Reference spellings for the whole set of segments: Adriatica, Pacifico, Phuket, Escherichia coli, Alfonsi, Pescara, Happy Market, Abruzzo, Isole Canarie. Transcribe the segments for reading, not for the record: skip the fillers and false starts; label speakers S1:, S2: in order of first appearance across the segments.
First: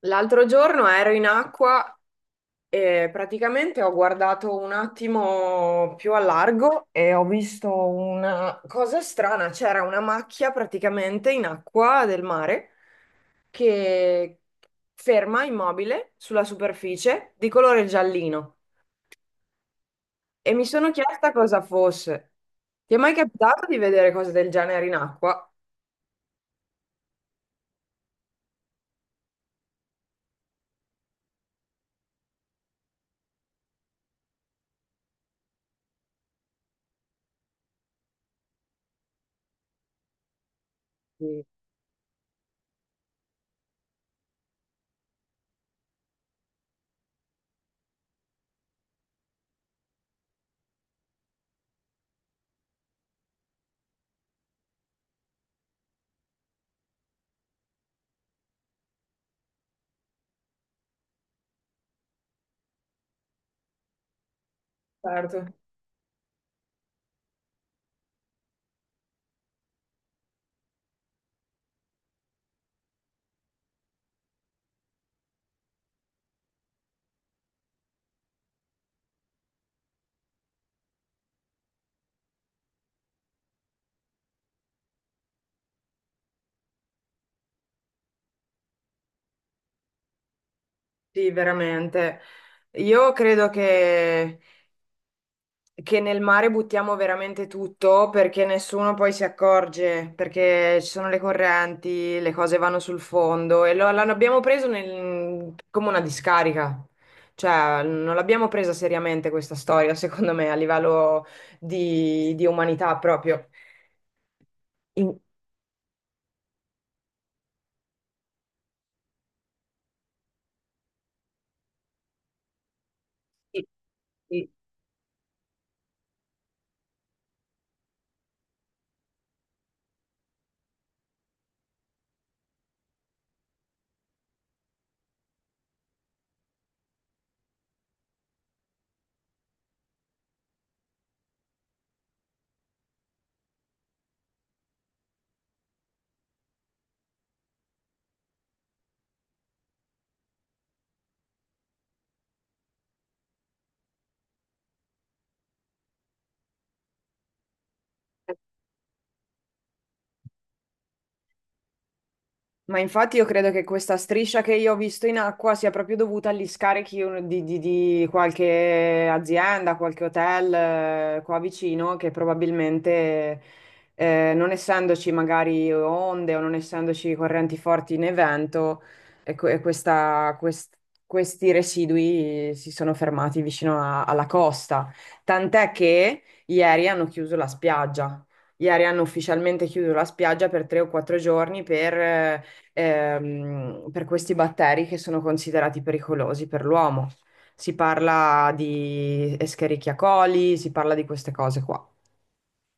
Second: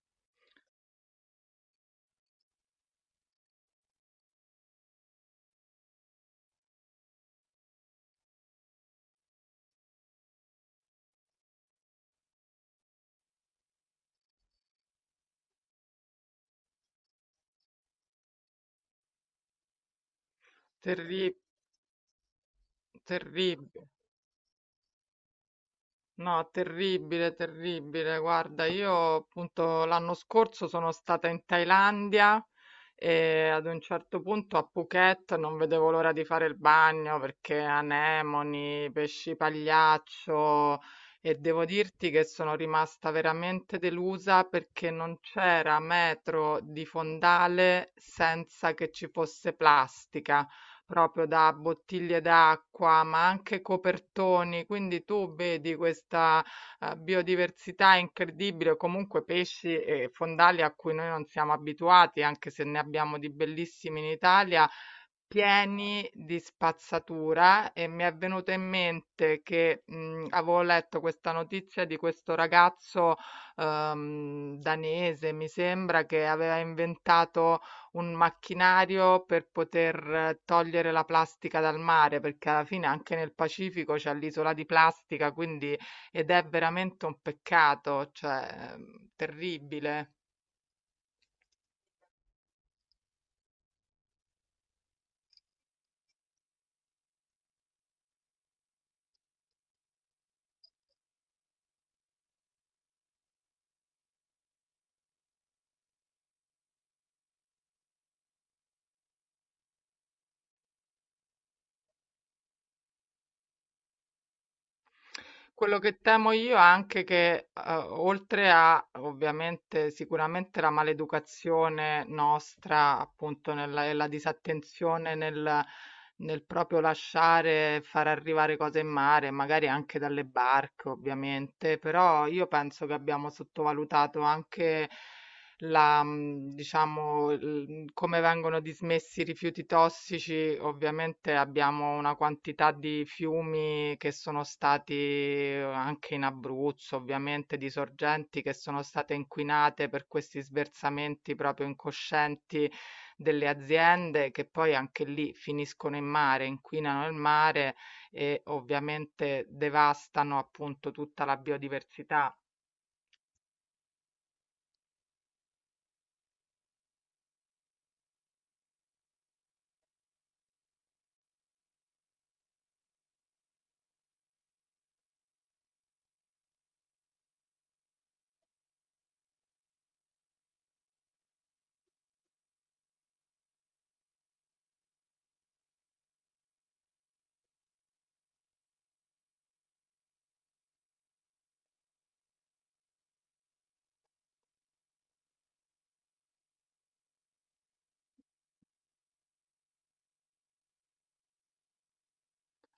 S1: L'altro giorno ero in acqua e praticamente ho guardato un attimo più a largo e ho visto una cosa strana, c'era una macchia praticamente in acqua del mare che ferma immobile sulla superficie di colore giallino e mi sono chiesta
S2: Terri-
S1: cosa fosse. Ti è mai capitato di
S2: terribile,
S1: vedere cose del genere in acqua?
S2: no, terribile, terribile. Guarda, io appunto l'anno scorso sono stata in Thailandia e ad un certo punto a Phuket non vedevo l'ora di fare il bagno perché anemoni, pesci pagliaccio e
S1: Sì.
S2: devo dirti che sono rimasta veramente delusa perché non c'era metro di fondale senza che ci fosse plastica, proprio da bottiglie d'acqua, ma anche copertoni. Quindi tu vedi questa, biodiversità incredibile, o comunque pesci e fondali a cui noi non siamo abituati, anche se ne abbiamo di bellissimi in Italia,
S1: Certo,
S2: pieni di spazzatura, e mi è venuto in mente che, avevo letto questa notizia di questo ragazzo, danese, mi sembra, che aveva inventato un macchinario per poter togliere la plastica dal mare, perché alla fine anche nel Pacifico c'è l'isola di plastica, quindi ed è veramente un peccato, cioè, terribile.
S1: sì, veramente. Io credo che nel mare buttiamo veramente tutto perché nessuno poi si accorge, perché ci sono le correnti, le cose vanno sul fondo e l'abbiamo preso come una discarica. Cioè, non l'abbiamo presa seriamente questa storia, secondo me, a livello di umanità proprio. In-
S2: Quello che temo io è anche che, oltre a ovviamente sicuramente la maleducazione nostra, appunto,
S1: Sì,
S2: nella, e la
S1: sì.
S2: disattenzione nel proprio lasciare far arrivare cose in mare, magari anche dalle barche, ovviamente, però io penso che abbiamo sottovalutato anche la, diciamo, il come vengono dismessi i rifiuti tossici. Ovviamente abbiamo una quantità di fiumi che sono stati anche in Abruzzo, ovviamente, di sorgenti che sono state inquinate per questi sversamenti proprio incoscienti delle aziende, che poi anche lì finiscono in mare, inquinano il mare e ovviamente devastano appunto tutta la biodiversità.
S1: Ma infatti io credo che questa striscia che io ho visto in acqua sia proprio dovuta agli scarichi di qualche azienda, qualche hotel qua vicino che probabilmente non essendoci magari onde o non essendoci correnti forti né vento, e que- e questa- quest- questi residui si sono fermati alla costa. Tant'è che ieri hanno chiuso la spiaggia. Ieri hanno ufficialmente chiuso la spiaggia per tre o quattro giorni per questi batteri che sono considerati pericolosi per l'uomo. Si parla di Escherichia coli, si parla di queste cose qua.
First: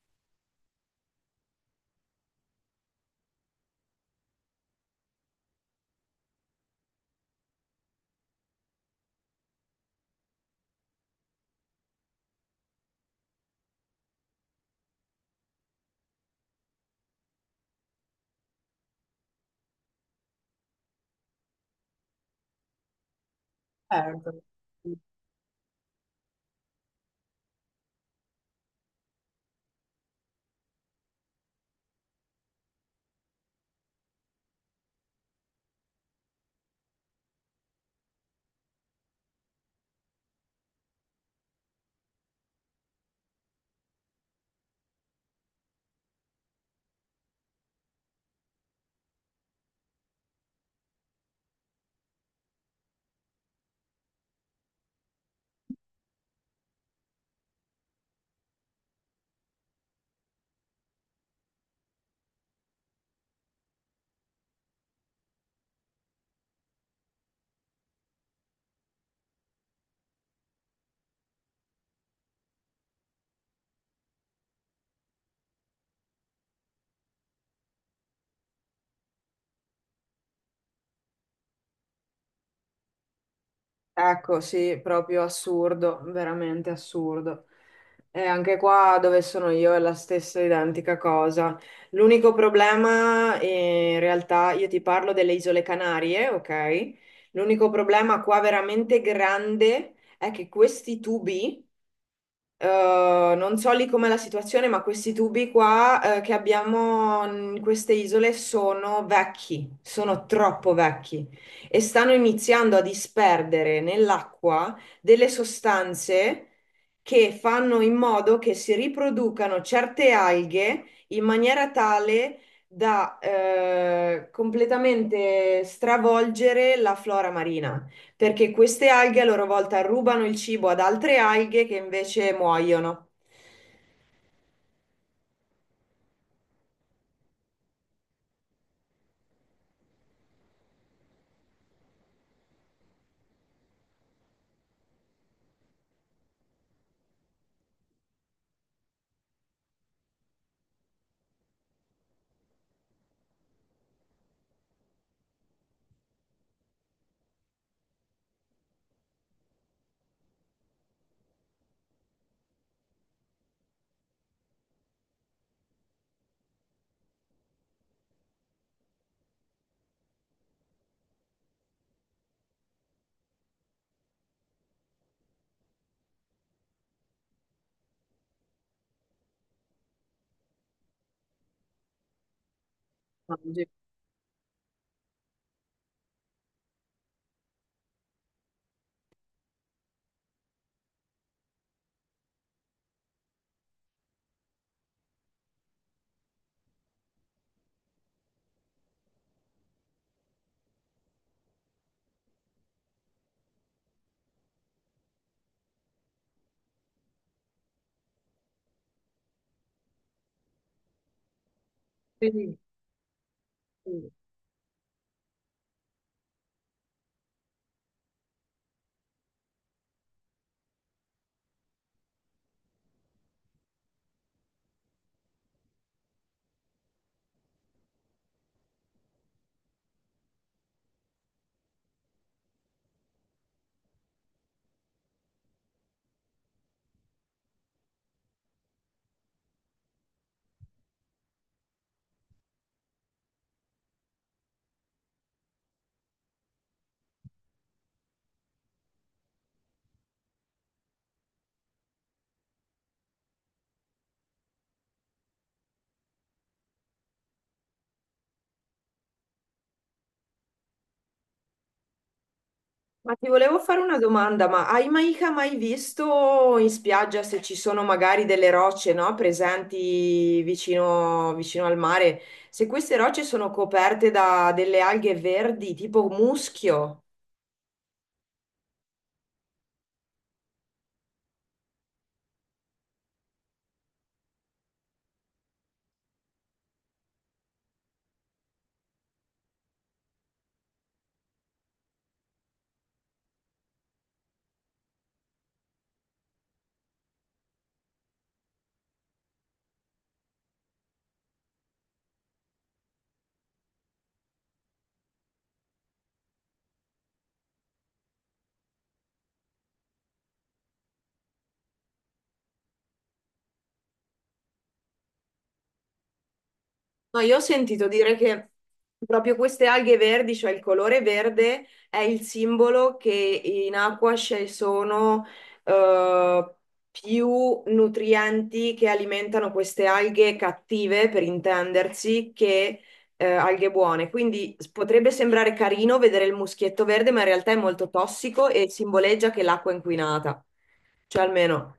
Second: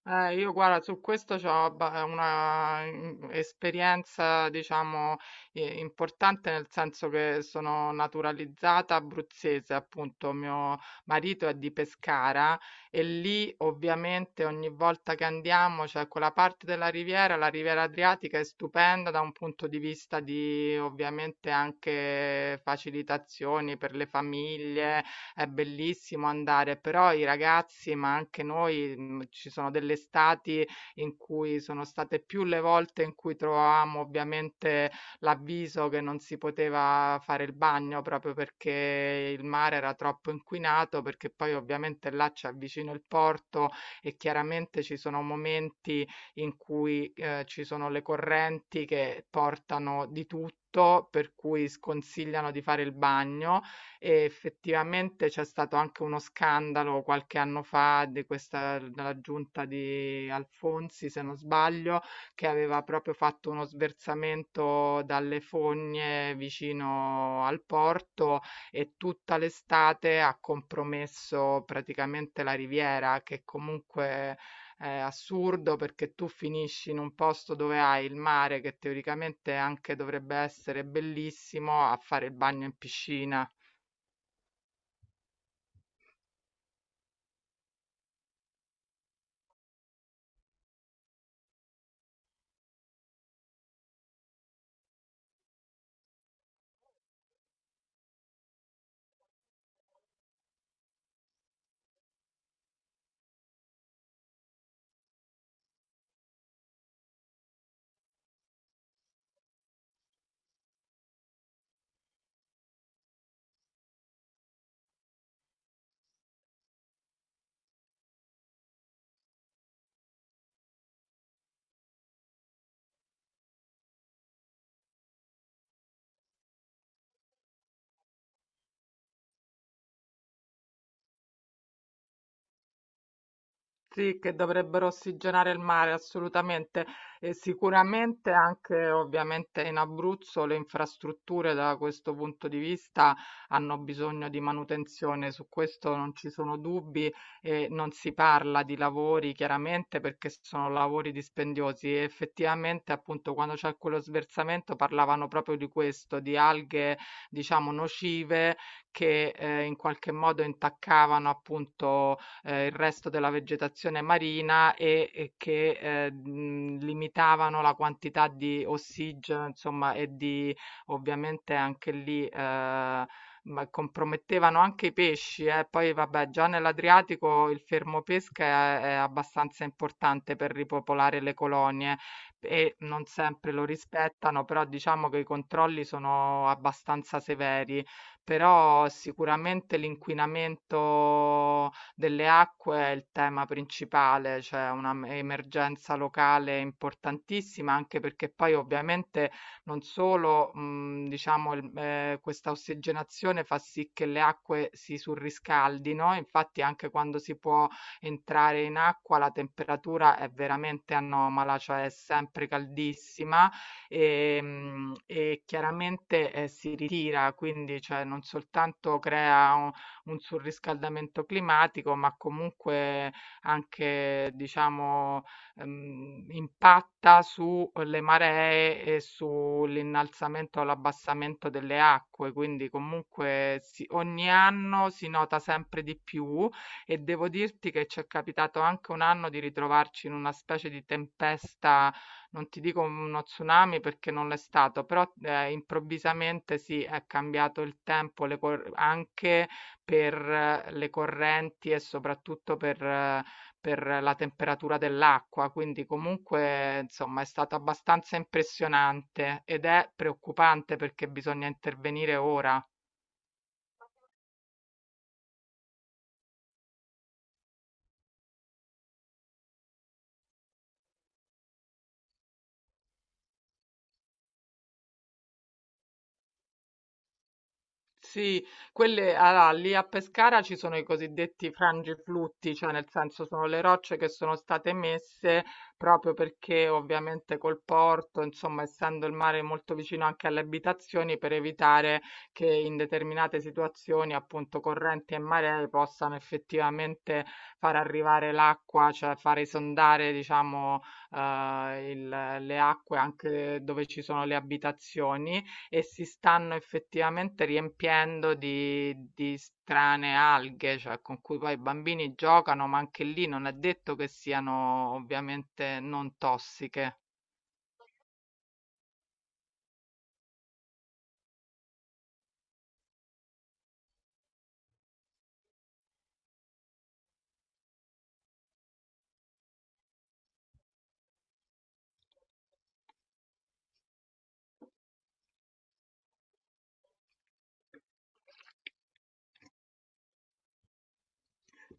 S2: Io guarda, su questo ho una esperienza, diciamo, importante, nel senso che sono naturalizzata abruzzese, appunto, mio marito è di Pescara e lì ovviamente ogni volta che andiamo, cioè quella parte della riviera, la riviera Adriatica è stupenda da un punto di vista di ovviamente anche facilitazioni per le
S1: Certo.
S2: famiglie, è bellissimo andare, però i ragazzi, ma anche noi, ci sono delle estati in cui sono state più le volte in cui trovavamo ovviamente l'avviso che non si poteva fare il bagno, proprio perché il mare era troppo inquinato, perché poi ovviamente là c'è vicino il porto e chiaramente ci sono momenti in cui, ci sono le correnti che portano di tutto, per cui sconsigliano di fare il bagno. E effettivamente c'è stato anche uno scandalo qualche anno fa di questa della giunta di Alfonsi, se non sbaglio, che aveva proprio fatto uno sversamento dalle fogne vicino al porto e tutta l'estate ha compromesso praticamente la riviera, che comunque è assurdo, perché tu finisci in un posto dove hai il mare, che teoricamente anche dovrebbe essere bellissimo, a fare il bagno in piscina.
S1: Ecco, sì, proprio assurdo, veramente assurdo. E anche qua dove sono io è la stessa identica cosa. L'unico problema, in realtà, io ti parlo delle Isole Canarie, ok? L'unico problema qua veramente grande è che questi tubi. Non so lì com'è la situazione, ma questi tubi qua, che abbiamo in queste isole sono vecchi, sono troppo vecchi e stanno iniziando a disperdere nell'acqua delle sostanze che fanno in modo che si riproducano certe alghe in maniera tale da, completamente stravolgere la flora marina perché queste alghe a loro volta rubano il cibo ad altre alghe che invece muoiono.
S2: Sì, che dovrebbero ossigenare il mare, assolutamente. E sicuramente anche ovviamente in Abruzzo le infrastrutture da questo punto di vista hanno bisogno di manutenzione, su questo non ci sono dubbi, e non si parla di lavori chiaramente perché sono lavori dispendiosi. E effettivamente appunto quando c'è quello sversamento parlavano proprio di questo, di alghe diciamo nocive che in qualche modo intaccavano appunto il resto della vegetazione marina e che, limitavano la quantità di ossigeno, insomma, e di ovviamente anche lì, ma compromettevano anche i pesci, eh. Poi vabbè, già nell'Adriatico il fermo pesca è abbastanza importante per ripopolare le colonie e non sempre lo
S1: Mangi.
S2: rispettano, però diciamo che i controlli sono abbastanza severi. Però sicuramente l'inquinamento delle acque è il tema principale, c'è una emergenza locale importantissima, anche perché poi ovviamente non solo, diciamo, questa ossigenazione fa sì che le acque si surriscaldino, infatti anche quando si può entrare in acqua la temperatura è veramente anomala, cioè è sempre
S1: Sì,
S2: caldissima
S1: sì.
S2: e chiaramente si ritira, quindi cioè, non soltanto crea un surriscaldamento climatico, ma comunque anche, diciamo, impatta sulle maree e sull'innalzamento o l'abbassamento delle acque. Quindi comunque ogni anno si nota sempre di più, e devo dirti che ci è capitato anche un anno di ritrovarci in una specie di tempesta, non ti dico uno tsunami perché non l'è stato, però improvvisamente sì, è cambiato il tempo, anche per le correnti e soprattutto per la temperatura dell'acqua, quindi comunque insomma è stato abbastanza impressionante ed è preoccupante perché bisogna intervenire ora.
S1: Ma ti volevo fare una domanda, ma hai mai visto in spiaggia se ci sono magari delle rocce, no, presenti vicino al mare? Se queste rocce sono coperte da delle alghe verdi, tipo muschio?
S2: Sì, quelle allora, lì a Pescara ci sono i cosiddetti frangiflutti, cioè nel senso sono le rocce che sono state messe proprio perché ovviamente col porto, insomma, essendo il mare molto vicino anche alle abitazioni, per evitare che in determinate situazioni, appunto correnti e maree, possano effettivamente far arrivare l'acqua, cioè far esondare, diciamo, le acque anche dove ci sono le abitazioni, e si stanno effettivamente riempiendo di, strane alghe, cioè con cui poi i bambini giocano, ma anche lì non è detto che siano ovviamente non tossiche.
S1: No, io ho sentito dire che proprio queste alghe verdi, cioè il colore verde, è il simbolo che in acqua ci sono eh, più nutrienti che alimentano queste alghe cattive, per intendersi, che alghe buone. Quindi potrebbe sembrare carino vedere il muschietto verde, ma in realtà è molto tossico e simboleggia che l'acqua è inquinata. Cioè almeno,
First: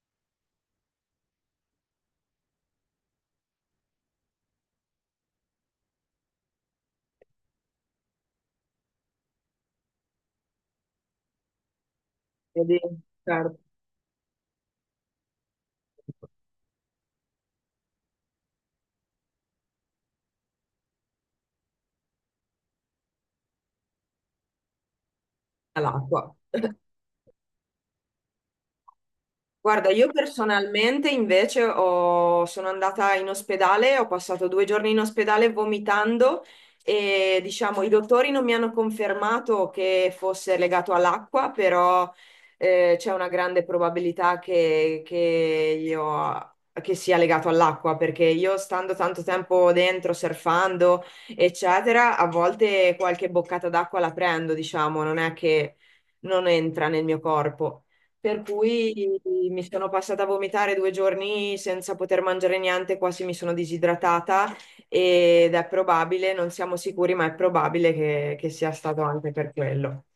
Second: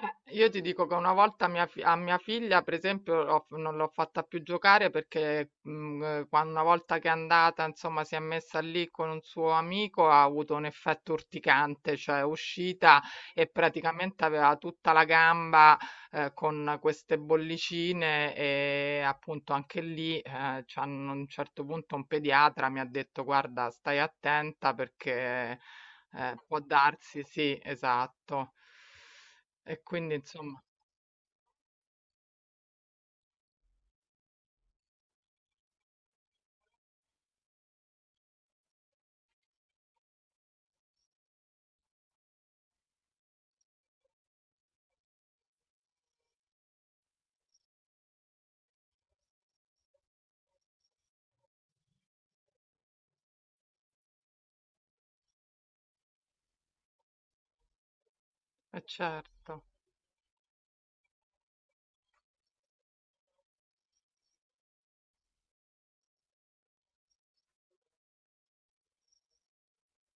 S2: Io ti dico che una volta a mia figlia, per esempio, non l'ho fatta più giocare perché quando, una volta che è andata, insomma, si è messa lì con un suo amico, ha avuto un effetto urticante, cioè è
S1: vedi,
S2: uscita e
S1: certo,
S2: praticamente aveva tutta la gamba con queste bollicine, e appunto anche lì, a un certo punto un pediatra mi ha detto, guarda, stai attenta perché...
S1: all'acqua.
S2: Può darsi, sì, esatto. E
S1: Guarda, io
S2: quindi insomma
S1: personalmente sono andata in ospedale, ho passato due giorni in ospedale vomitando e diciamo i dottori non mi hanno confermato che fosse legato all'acqua, però c'è una grande probabilità che sia legato all'acqua, perché io stando tanto tempo dentro, surfando, eccetera, a volte qualche boccata d'acqua la prendo, diciamo, non è che non entra nel mio corpo. Per
S2: eh
S1: cui mi
S2: certo.
S1: sono passata a vomitare due giorni senza poter mangiare niente, quasi mi sono disidratata ed è probabile, non siamo sicuri, ma è probabile che sia stato anche per quello.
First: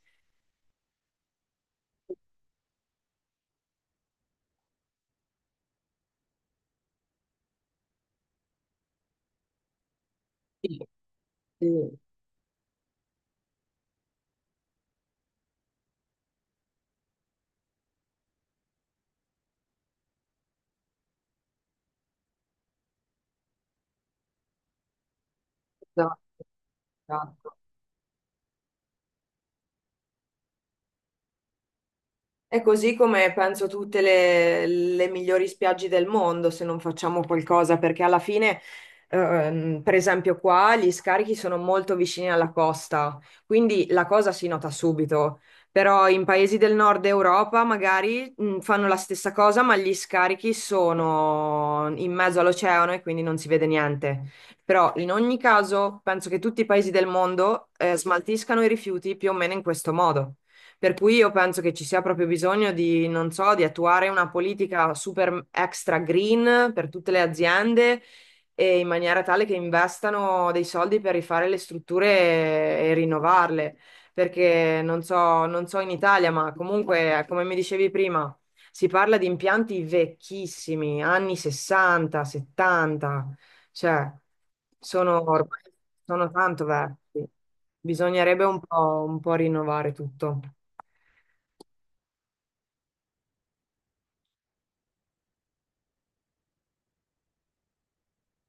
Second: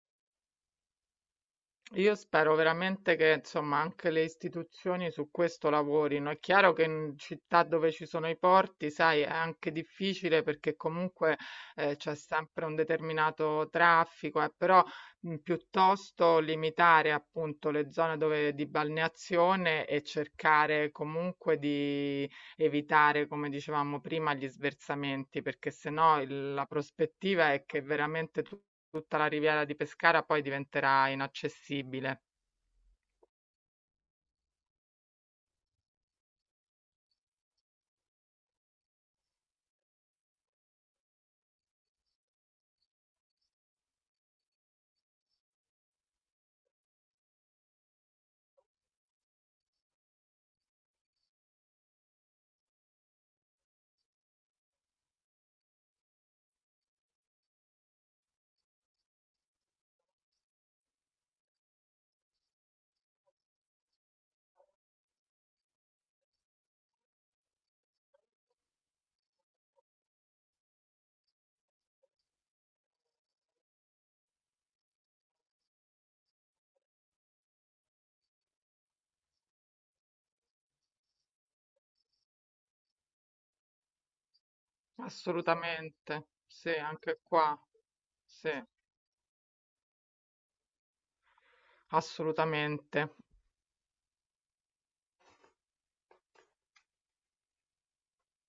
S2: Io spero veramente che insomma anche le istituzioni su questo lavorino. È chiaro che in città dove ci sono i porti, sai, è anche difficile perché
S1: Sì.
S2: comunque
S1: Sì,
S2: c'è sempre un determinato traffico, però piuttosto limitare appunto le zone dove, di balneazione, e cercare comunque di evitare, come dicevamo prima, gli sversamenti, perché
S1: esatto,
S2: sennò la prospettiva
S1: esatto.
S2: è che veramente tu tutta la riviera di Pescara poi diventerà inaccessibile.
S1: È così come penso tutte le migliori spiagge del mondo se non facciamo qualcosa, perché alla fine, per esempio qua, gli scarichi sono molto vicini alla costa, quindi la cosa si nota subito. Però in paesi del nord Europa magari fanno la stessa cosa, ma gli scarichi sono in mezzo all'oceano e quindi non si vede niente. Però in ogni caso penso che tutti i paesi del mondo, smaltiscano i rifiuti più o meno in questo modo. Per cui io penso che ci sia proprio bisogno di, non so, di attuare una politica super extra green per tutte le aziende e in maniera tale che investano dei soldi per rifare le strutture e rinnovarle. Perché non so, non so in Italia, ma comunque, come mi dicevi prima, si parla di impianti vecchissimi, anni 60, 70, cioè sono ormai
S2: Assolutamente.
S1: sono tanto
S2: Sì, anche
S1: vecchi.
S2: qua.
S1: Bisognerebbe
S2: Sì,
S1: un po' rinnovare tutto.
S2: assolutamente.